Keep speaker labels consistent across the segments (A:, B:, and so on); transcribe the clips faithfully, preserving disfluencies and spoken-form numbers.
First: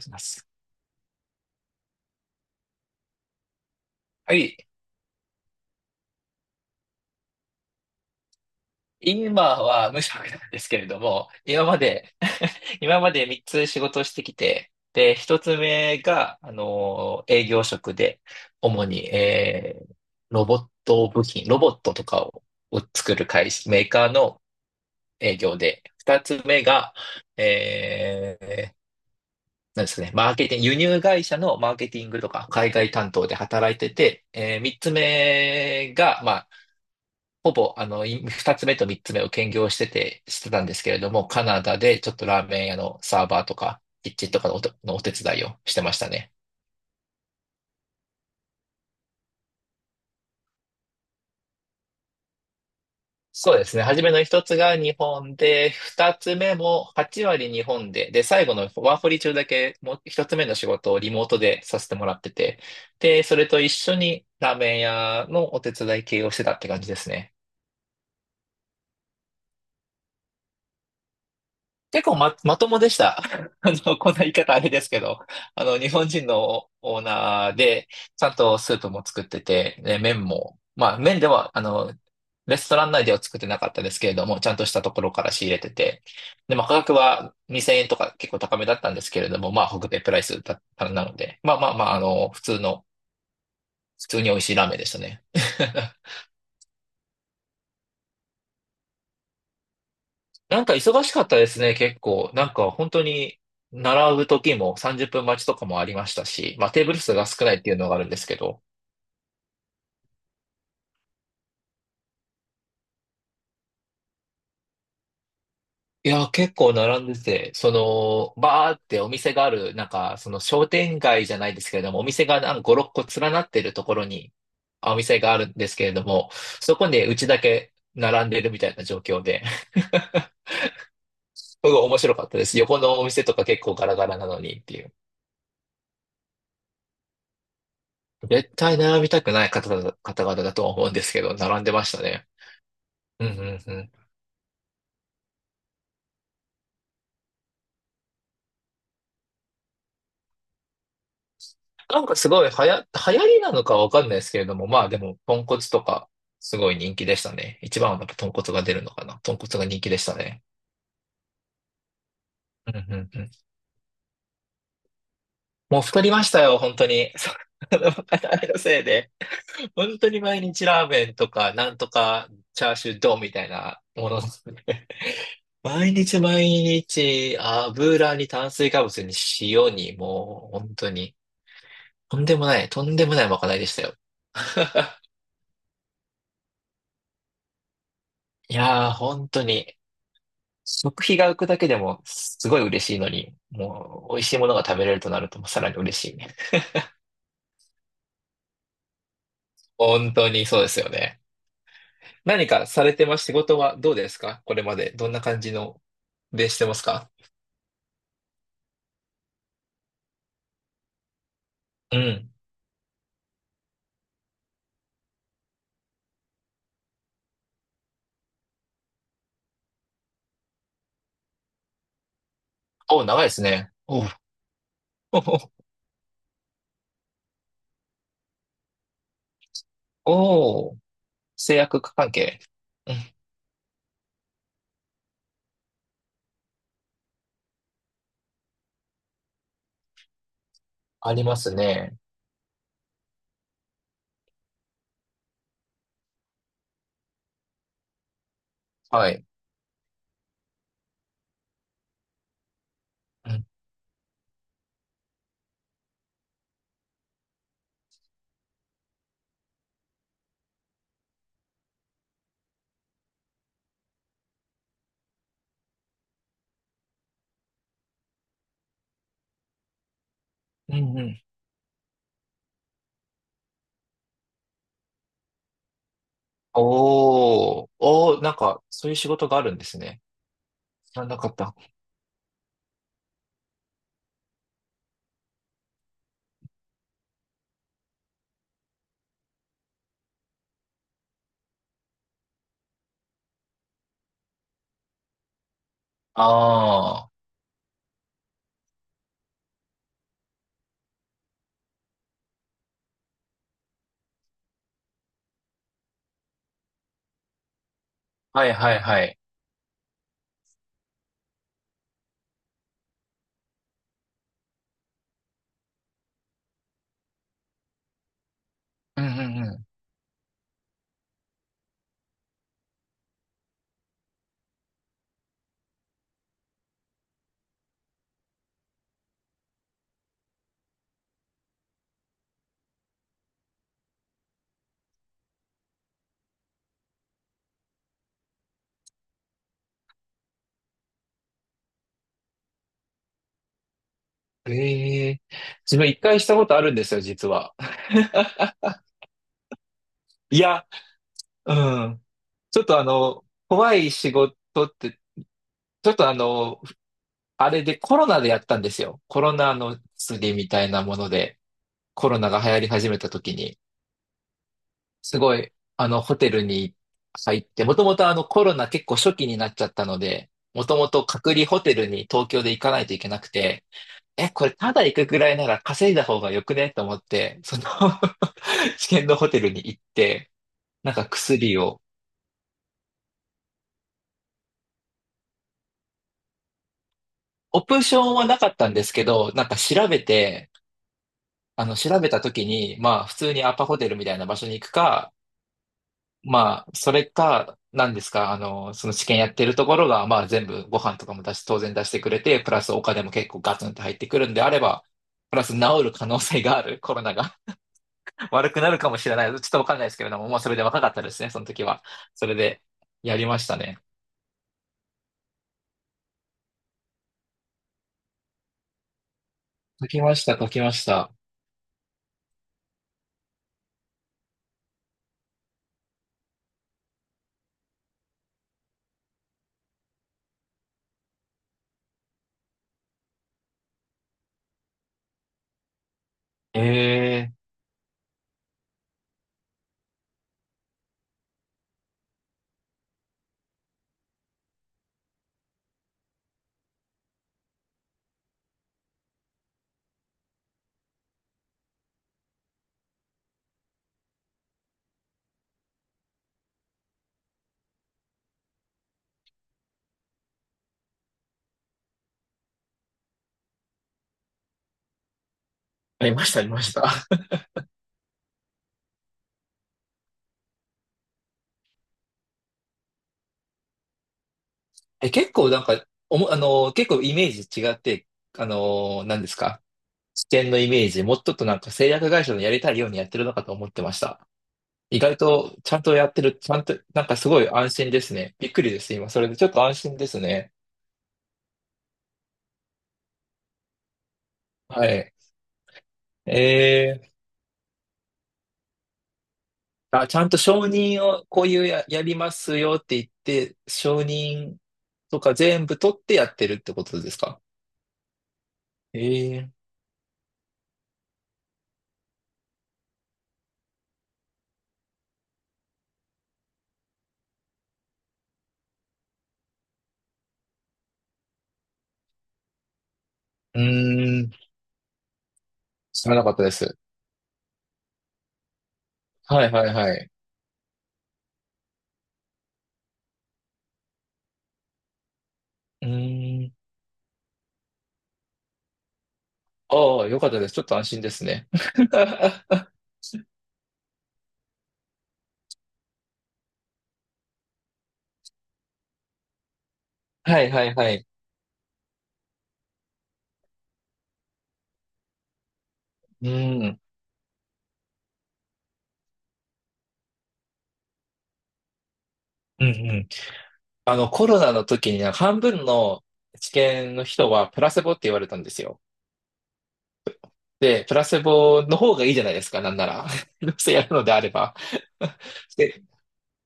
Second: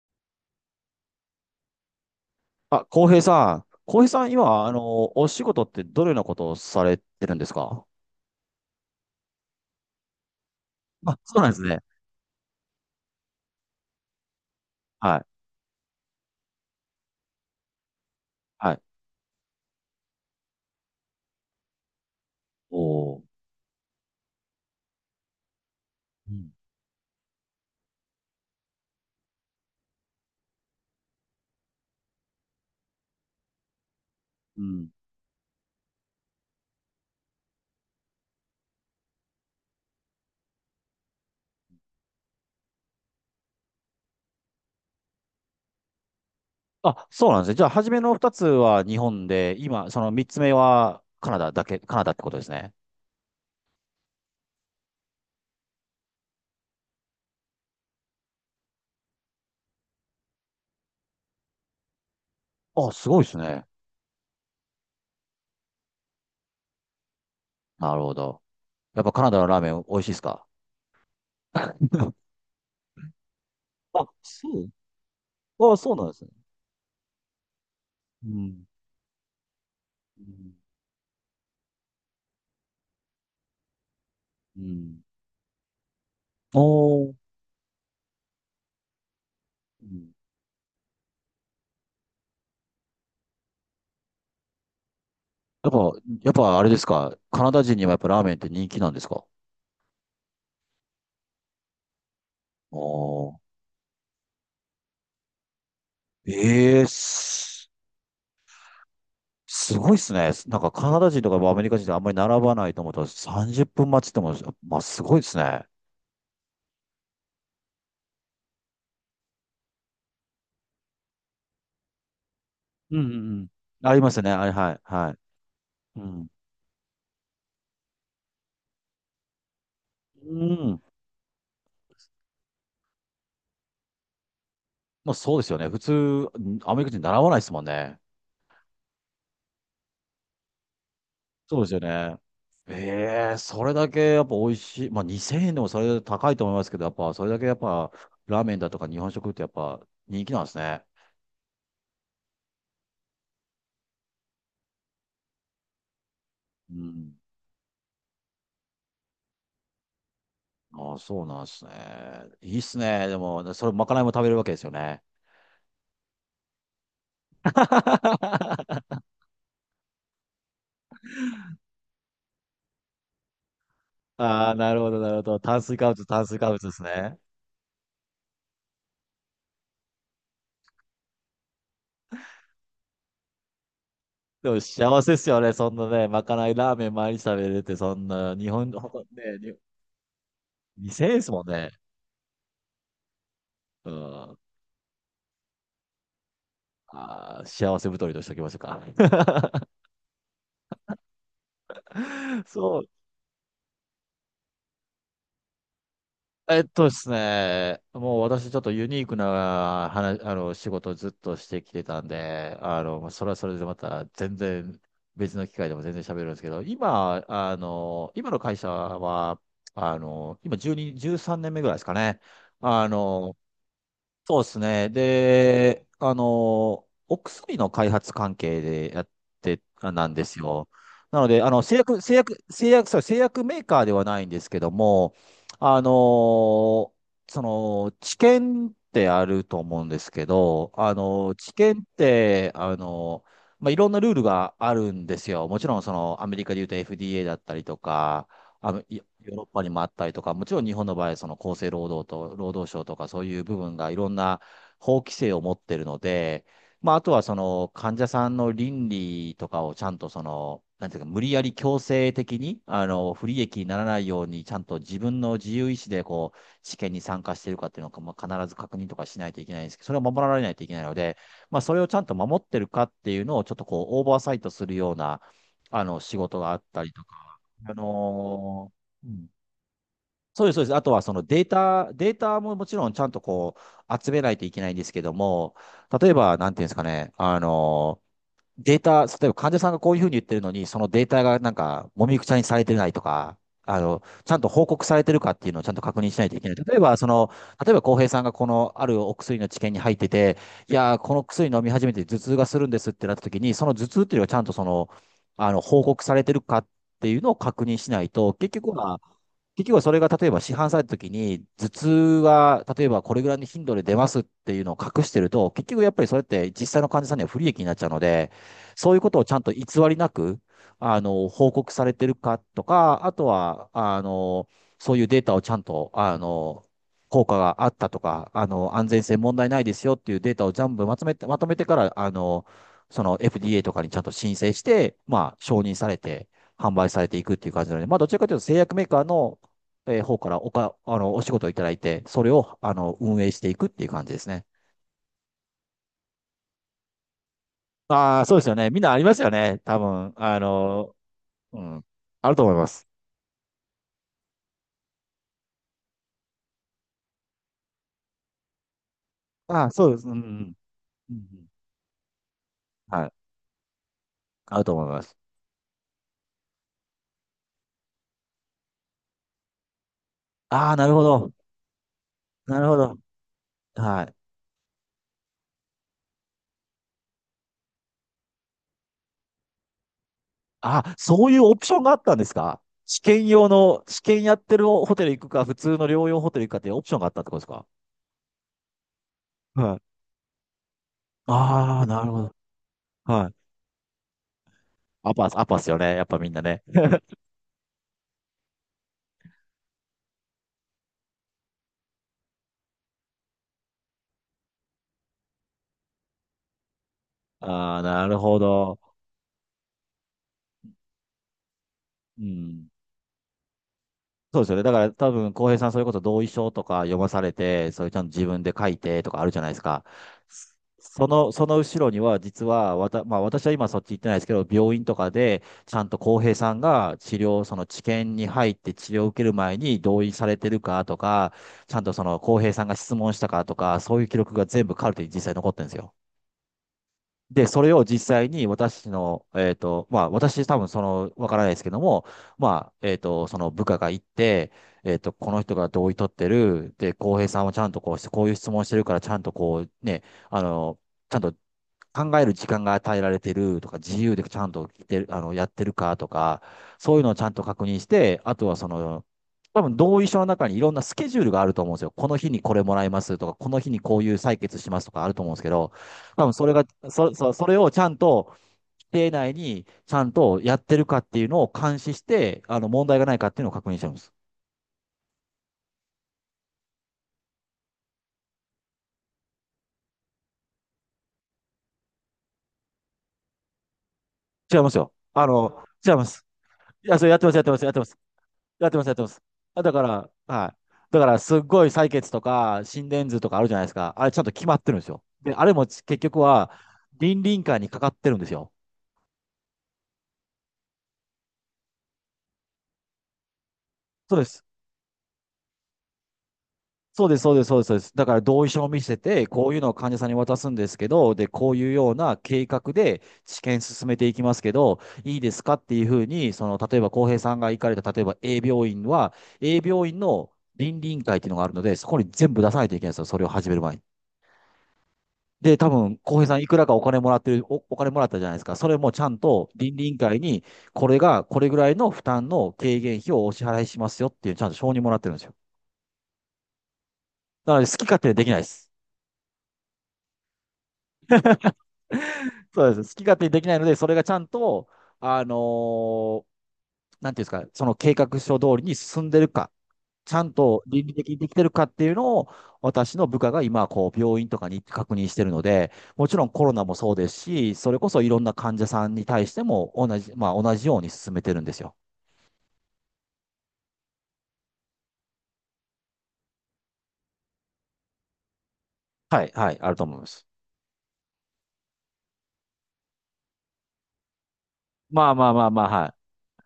A: します。
B: あ、浩平さん。浩平さん、
A: はい。
B: 今、あの、お仕事ってどのようなことをされてるんですか？
A: 今は無職なんですけれど
B: あ、
A: も、
B: そうなんです
A: 今
B: ね。
A: まで、今までみっつ仕事をしてきて、で、
B: はい。
A: ひとつめが、あの、営業職で、
B: はい。
A: 主に、えーロボット部品、ロボットとかを、を作
B: おー。
A: る会社、メーカーの営業で、2
B: う
A: つ
B: ん。
A: 目が、えーなんですかね、マーケティング、輸入会社のマーケティングとか海外担当で働いてて、え
B: う
A: 3
B: ん。
A: つ目が、まほぼ、あの、い二つ目と三つ目を兼業してて、してたんですけれども、カナダでちょっとラーメン屋のサーバーとか、キッチンとかのお手、のお手伝いをしてましたね。
B: あ、そうなんですね。じゃあ、初めの二つは日本で、今、その三つ目はカナダだけ、カナダってことですね。
A: そうですね。初めの一つが日本で、二つ目もはち割日本で、で、最後のワーホリ中だけ、もう一つ目の仕事をリモートでさせてもらってて、
B: あ、すご
A: で、
B: いです
A: それと
B: ね。
A: 一緒にラーメン屋のお手伝い系をしてたって感じですね。
B: なるほど。やっぱカナダのラーメン美味しいですか？
A: 結 構ま、まともでした。あの、
B: あ、
A: こんな言い方あ
B: そ
A: れですけど、あ
B: う。あ、
A: の、日
B: そうなん
A: 本
B: です
A: 人
B: ね。
A: のオーナーで、ち
B: う
A: ゃんと
B: ん。
A: スープも作ってて、で、
B: う
A: 麺
B: ん。
A: も、まあ、麺では、あの、レストラン内では作ってなかったですけれども、ちゃん
B: う
A: としたとこ
B: ん。
A: ろから仕入れてて、で、まあ、価格
B: おー。
A: はにせんえんとか結構高めだったんですけれども、まあ、
B: う
A: 北米
B: ん。
A: プライスだったなので、まあまあまあ、あの、普通の、普通に美味しいラーメンでしたね。
B: やっぱ、やっぱあれですか。カナダ人にはやっぱラーメンって人気なんですか？
A: なんか忙しかったですね、結構。なんか本当
B: おー。
A: に、並ぶ時もさんじゅっぷん待ちとかもありましたし、まあ
B: え
A: テ
B: え
A: ーブル数が少ないっ
B: す、
A: ていうのがあるんですけど。
B: すごいっすね。なんかカナダ人とかアメリカ人ってあんまり並ばないと思ったらさんじゅっぷん待ちっても、まあすごいっすね。
A: いや、結構並んでて、その、バーってお店がある、なんか、その商店街じゃないですけれども、お店がなんかご、6
B: う
A: 個
B: んう
A: 連
B: ん
A: な
B: うん。
A: ってると
B: あ
A: こ
B: り
A: ろ
B: ますよね。
A: に、
B: あれ、はい、
A: あお
B: はい。
A: 店があるんですけれ
B: う
A: ど
B: ん。
A: も、そこでうちだけ並んでるみたいな状況で、
B: うん。
A: すごい面白かったです。横のお店とか結構ガラガラなのにっていう。
B: まあそうですよね。普通、アメリカ人習わないですもんね。
A: 絶対並びたくない方々、方々だとは思うんですけど、
B: そ
A: 並
B: う
A: ん
B: で
A: で
B: すよ
A: ました
B: ね。
A: ね。うんう
B: ええ、
A: ん
B: それ
A: う
B: だ
A: ん。
B: けやっぱ美味しい。まあにせんえんでもそれ高いと思いますけど、やっぱそれだけやっぱラーメンだとか日本食ってやっぱ人気なんですね。
A: なんかすごい流行、流行りなのかわかんないですけれども、まあでも、豚骨とか、すご
B: う
A: い人気
B: ん。
A: でしたね。一番はやっぱ豚骨が出るのかな。豚骨が人気でしたね。
B: ああ、そうなんですね。いいっ
A: うん
B: す
A: う
B: ね。
A: ん
B: で
A: うん。
B: も、それ、まかないも食べるわけですよね。
A: もう太りましたよ、本当に。そうあのまかなれのせい で。本当に毎日ラーメンとか、なんとかチャーシュー丼みたいなものです
B: ああ、
A: ね。
B: なるほど、なるほど。炭水化
A: 毎
B: 物、
A: 日
B: 炭水
A: 毎
B: 化物ですね。
A: 日、油に炭水化物に塩に、もう本当に、とんでもない、とんでもないまかないでしたよ。
B: でも幸 せですよね。そんなね、まかないラーメン毎日食べれて、そんな、日
A: い
B: 本、
A: やー、
B: ほんと
A: 本
B: ね、
A: 当
B: に
A: に。食
B: にせんえん
A: 費
B: で
A: が
B: す
A: 浮
B: も
A: く
B: ん
A: だけ
B: ね。
A: でもすごい嬉しいのに、
B: う
A: もう美味し
B: ん。
A: いものが食べれるとなるともうさらに嬉しいね。
B: ああ、幸せ太りとしておきましょうか。
A: 本当にそうですよね。何か
B: そ
A: さ
B: う、
A: れてます？仕事はどうですか？これまでどんな感じので？し
B: えっ
A: てます
B: とです
A: か？
B: ね、もう私ちょっとユニークな話、あの、仕事をずっとしてきて
A: う
B: たん
A: ん。
B: で、あの、まあそれはそれでまた全然別の機会でも全然喋るんですけど、今、あの、今の会社は、あの、今じゅうに、じゅうさんねんめぐらいですかね。あ
A: お、長いで
B: の、
A: すね。おう、
B: そうですね。
A: おう、
B: で、あの、お薬の開発関係でやって、あなんですよ。
A: おう、
B: なので、あ
A: 製
B: の、製
A: 薬
B: 薬、
A: 関
B: 製
A: 係。
B: 薬、製薬、
A: うん。
B: そう、製薬メーカーではないんですけども、あの、その、治験ってあると思うんですけど、あ
A: あり
B: の、
A: ま
B: 治
A: す
B: 験っ
A: ね。
B: て、あの、まあ、いろんなルールがあるんですよ。もちろん、その、アメリカで言うと エフディーエー だったりとか、あの、いヨ
A: はい。
B: ーロッパにもあったりとか、もちろん日本の場合、その厚生労働と労働省とかそう
A: う
B: いう
A: ん。
B: 部分がいろんな法規制を持ってるので、まあ、あとはその患者さんの倫理とかをちゃんとその、なんていうか、無理やり強制的に、あの、不利益にならないように、ちゃんと自分の自由意志で、こう、試験に参加しているかっていうのを、まあ、必ず確認とかしないといけないんですけど、それを守られないといけ
A: う
B: ないの
A: んう
B: で、
A: ん。
B: まあ、それをちゃんと守ってるかっていうのを、ちょっとこう、オーバーサイトするような、あの、仕事があったりとか、
A: おー、
B: あ
A: おー、なんか、
B: の
A: そういう
B: ー
A: 仕
B: うん
A: 事があるんですね。
B: そうです、そうです。あと
A: 知
B: は
A: ら
B: そ
A: な
B: の
A: かっ
B: デー
A: た。
B: タ、データももちろんちゃんとこう集めないといけないんですけども、例えば、なんていうんですかね、あの、データ、例えば患者さんがこういうふうに言ってるのに、そのデータがなんか、もみくちゃにされてないとか、あの、ちゃんと報告されてるかっていうのをちゃんと確認しないといけない。例えば、そ
A: ああ、
B: の、例えば、浩平さんがこのあるお薬の治験に入ってて、いやー、この薬飲み始めて頭痛がするんですってなった時に、その頭痛っていうのがちゃんとその、あの、報告されてるかっていうのを確認しないと、
A: は
B: 結
A: いは
B: 局
A: い
B: は、
A: はい。
B: 結局はそれが例えば市販された時に、頭痛は例えばこれぐらいの頻度で出ますっていうのを隠してると、結局やっぱりそれって実際の患者さんには不利益になっちゃうので、そういう
A: うん
B: こと
A: う
B: をちゃん
A: んう
B: と偽
A: ん。
B: りなく、あの、報告されてるかとか、あとは、あの、そういうデータをちゃんと、あの、効果があったとか、あの、安全性問題ないですよっていうデータを全部まとめて、まとめてから、あの、その エフディーエー とかにちゃんと申請して、まあ、承認されて、販売されていくっていう感じなので、まあ、どちらかというと製薬メーカーのえー方からおか、あの、お仕事をいただいて、それを、あの、運営していくっていう感じですね。
A: ええ自分一回したことあるんですよ、実は。
B: ああ、そ うですよね。みんなありますよね。多分、あ
A: いや、
B: の、
A: う
B: うん。
A: ん。
B: あると思い
A: ちょっ
B: ま
A: とあ
B: す。
A: の、怖い仕事って、ちょっとあの、あれでコロナでやったんですよ。コロナ
B: ああ、
A: の
B: そうです。うん、う
A: 薬み
B: ん。
A: たいなもの
B: うんう
A: で、
B: ん。
A: コロナが流行り始め
B: は
A: た
B: い。
A: 時に、
B: あると思います。
A: すごい、あの、ホテルに入って、もともとあの、コロナ結構初期になっちゃったので、も
B: ああ、
A: と
B: な
A: も
B: るほ
A: と
B: ど。
A: 隔離ホテルに東京で
B: な
A: 行
B: る
A: か
B: ほ
A: ないと
B: ど。
A: いけなくて、
B: はい。
A: え、これただ行くぐらいなら稼いだ方がよくねと思って、その 試験のホテルに行って、な
B: あ、
A: んか
B: そういうオ
A: 薬
B: プショ
A: を、
B: ンがあったんですか？試験用の、試験やってるホテル行くか、普通の療養ホテル行くかっていうオプションがあったってことです
A: オ
B: か？
A: プションはなかったんですけど、なんか
B: はい。
A: 調べて、あの、
B: ああ、
A: 調
B: な
A: べ
B: る
A: た
B: ほど。
A: 時に、まあ、普
B: は
A: 通
B: い。
A: にアパホテルみたいな場所に行くか、
B: アパス、アパスよね。やっぱみんなね。
A: まあ、それか、なんですか、あの、その治験やってるところが、まあ、全部ご飯とかも出し、当然出してくれて、プラスお金も結構ガツンと入ってくるんであれば、プラス治る可能性がある、コロナが
B: ああ、なる ほ
A: 悪くな
B: ど。
A: るかもしれない。ちょっとわかんないですけれども、もうそれで若かったですね、その時は。
B: う
A: それで、
B: ん。
A: やりましたね。
B: そうですよね。だから多分、浩平さん、それこそ同意書とか読まされて、それちゃんと自分で書いてとかあるじゃないですか。
A: 解きました、解
B: そ
A: きまし
B: そ
A: た。
B: の、その後ろには、実は、わた、まあ私は今そっち行ってないですけど、病院とかで、ちゃんと浩平さんが治療、その治験に入って治療を受ける前に同意されてるかとか、ちゃんとその浩平さんが質問したかとか、そういう記録が全部カルテに実際残ってるんですよ。
A: ええー。
B: で、それを実際に私の、えっと、まあ、私多分その、わからないですけども、まあ、えっと、その部下が行って、えっと、この人が同意取ってる、で、浩平さんはちゃんとこうして、こういう質問してるから、ちゃんとこう、ね、あの、ちゃんと考える時間が与えられてるとか、自由でちゃんと来てる、あの、やってるかとか、そういうのをちゃんと確認して、あとはその、多分同意書の中にいろんなスケジュールがあると思うんですよ。この日にこれもらいますとか、この日にこういう採決しますとかあると思うんですけど、
A: あり
B: 多
A: まし
B: 分
A: た、あ
B: そ
A: り
B: れ
A: ま
B: が、
A: した。
B: そ、そ、それをちゃんと、規定内にちゃんとやってるかっていうのを監視して、あの、問題がないかっていうのを確認してるんです。
A: え、結構なんか、おも、あの結構イメージ違って、あの何ですか？視点のイメージ、もうちょっとなんか製薬会社のやりたいようにやってるのかと思ってました。
B: 違いますよ。
A: 意外
B: あ
A: と
B: の、
A: ちゃん
B: 違
A: と
B: いま
A: やって
B: す。
A: る、ちゃんと、
B: いや、
A: な
B: そ
A: ん
B: れ
A: か
B: やって
A: す
B: ます、
A: ご
B: やっ
A: い
B: てます、や
A: 安
B: ってま
A: 心
B: す。
A: ですね。びっく
B: やっ
A: り
B: て
A: で
B: ます、や
A: す、
B: ってま
A: 今。そ
B: す。
A: れでちょっ
B: あ、
A: と
B: だ
A: 安
B: か
A: 心で
B: ら、
A: すね。
B: はい。だから、すっごい採血とか、心電図とかあるじゃないですか。あれ、ちゃんと決まってるんで
A: は
B: すよ。
A: い。
B: で、あれも結局は、
A: え
B: 倫理委員会にかかってるんですよ。
A: ー、あ、ちゃんと承認をこういうや、やりますよって言って、承
B: そうです。
A: 認とか全部取ってやってるってこと
B: そう
A: で
B: で
A: す
B: す、そう
A: か？
B: です、そうです、そうです。だから、同意書を見せ
A: え
B: て、こ
A: ー、
B: ういうのを患者さんに渡すんですけど、で、こういうような計画で治験進めていきますけど、いいですかっていうふうに、その、例えば、浩平さんが行かれた、例えば A 病院は、A 病院の倫理委員会っていうのがあるので、そこに全部出さないといけないんですよ。それを始め
A: う
B: る前に。
A: ーん、
B: で、多分、
A: 知ら
B: 浩
A: な
B: 平
A: か
B: さ
A: っ
B: ん
A: た
B: い
A: で
B: くらか
A: す。
B: お金もらってる、お、お金もらったじゃないですか。それもちゃん
A: は
B: と
A: いはい
B: 倫理委
A: は
B: 員
A: い。
B: 会に、これが、これぐらいの負担の軽減費をお支払いしますよっていう、ちゃんと承認もらってるんですよ。
A: うーん、
B: なので、好き勝手にできないです。
A: ああ、よかったです。ちょっと安心ですね。
B: そ うです。好き勝手にできないので、それがちゃんと、あのーなんていうんですか、その計画書通りに進んでるか。ちゃん
A: はい
B: と
A: はい
B: 倫
A: は
B: 理
A: い。
B: 的にできてるかっていうのを、私の部下が今、こう、病院とかに行って確認してるので、もちろ
A: う
B: んコロナも
A: ん。
B: そうですし、それこそいろんな患者さんに対しても同じ、まあ同じように進めてるんですよ。
A: うんうん。あの、コロナの時にね、半分の治験の人はプラセボって言われたんですよ。
B: はい、はい、あると思います。
A: で、プラセボの方がいいじゃないですか、なんなら。どうせやるのであれば。
B: まあまあまあ まあ、
A: で、
B: は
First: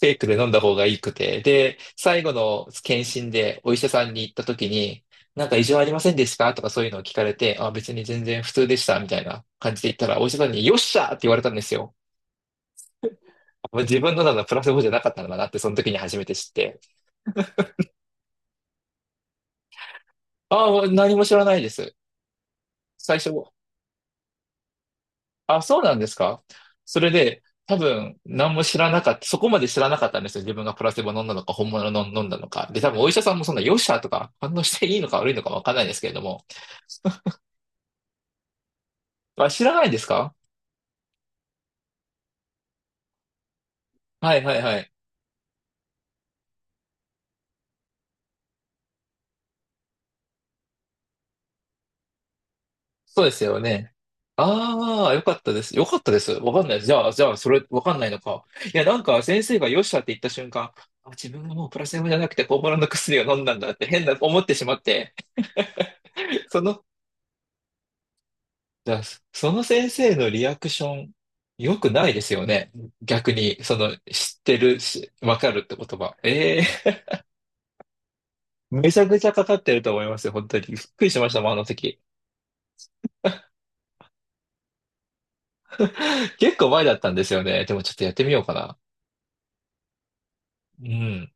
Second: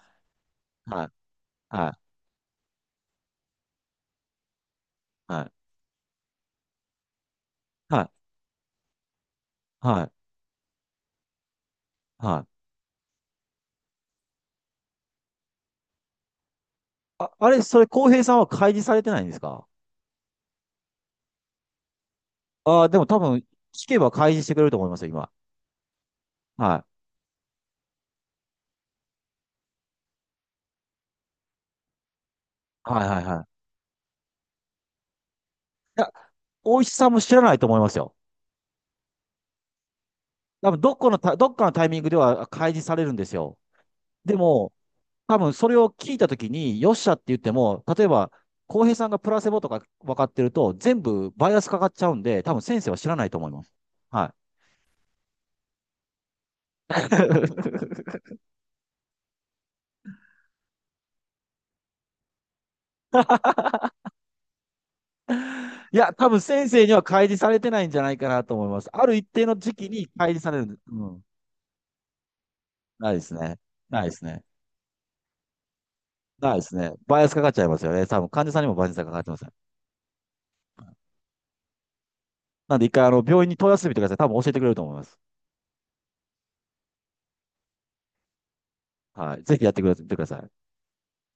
A: フェイクで飲んだ方が
B: い、
A: いい
B: はい、
A: くて。で、
B: はい、
A: 最後の検診でお医者さんに行った時に、
B: は
A: なん
B: い、
A: か異常ありませんでしたとかそういうのを聞かれて、あ、別に全然普通でした、みたいな感じで言っ
B: は
A: た
B: い、
A: ら、お医者さんによっしゃーって言われたんですよ。
B: はい。
A: 自分のなのプラスボじゃなかったのかなって、その時に初めて知って。
B: あ、あれ、それ、浩平さんは開示されてないんですか？
A: ああ、もう何も知らないです。
B: ああ、でも多
A: 最
B: 分、
A: 初、
B: 聞けば開示してくれると思いますよ、今。
A: あ、そうなんですか？
B: は
A: そ
B: い。
A: れで、多分、何も知らなかった、そこまで知らなかったんですよ。自分がプラセボ飲んだのか、本物の飲んだのか。で、多分、
B: はい
A: お医
B: は
A: 者
B: い
A: さん
B: は
A: もそんな、
B: い。
A: よっしゃとか、反応していいのか悪いのかわかんないで
B: い
A: すけ
B: や、
A: れども。
B: 大石さんも知らないと思いますよ。
A: あ、知らないですか？
B: 多分、どっかのタ、どっかのタイミングでは開示されるんですよ。で
A: はいはい
B: も、
A: はい。
B: 多分それを聞いたときに、よっしゃって言っても、例えば、浩平さんがプラセボとか分かってると、全部バイアスかかっちゃうんで、多分先生は知ら
A: そ
B: な
A: う
B: い
A: で
B: と
A: す
B: 思い
A: よ
B: ます。
A: ね。
B: はい。
A: ああ、よかったです。よかったです。わかんないです。じゃあ、じゃあ、それ、わかんな いのか。いや、なんか、先生がよっしゃって言った瞬間、あ、自分がもうプラセボじゃなくて、本物の薬を飲んだんだって変な思ってしまって、
B: いや、多分
A: そ
B: 先
A: の、
B: 生には開示されてないんじゃないかなと思います。
A: じゃあ、
B: ある一定
A: そ
B: の
A: の
B: 時期
A: 先
B: に
A: 生
B: 開
A: の
B: 示
A: リ
B: さ
A: ア
B: れ
A: ク
B: る。
A: ショ
B: う
A: ン、
B: ん。
A: 良くないですよね。
B: ないで
A: 逆
B: すね。
A: に、その、
B: ないです
A: 知っ
B: ね。
A: てるし、わかるって言葉。
B: ないで
A: え
B: すね。
A: え、
B: バイアスかかっちゃいますよね。多分患者さんにもバイ
A: め
B: アス
A: ち
B: が
A: ゃ
B: かか
A: く
B: っ
A: ち
B: て
A: ゃ
B: ま
A: か
B: す。
A: かってると思いますよ、本当に。びっくりしましたもん、あの時。
B: なんで一回あの病院に問い合わせてみてください。多分教えてくれると思います。
A: 結構前だったんですよね。でも、ちょっとやってみようかな。
B: はい。ぜひやってくれてください。
A: うん。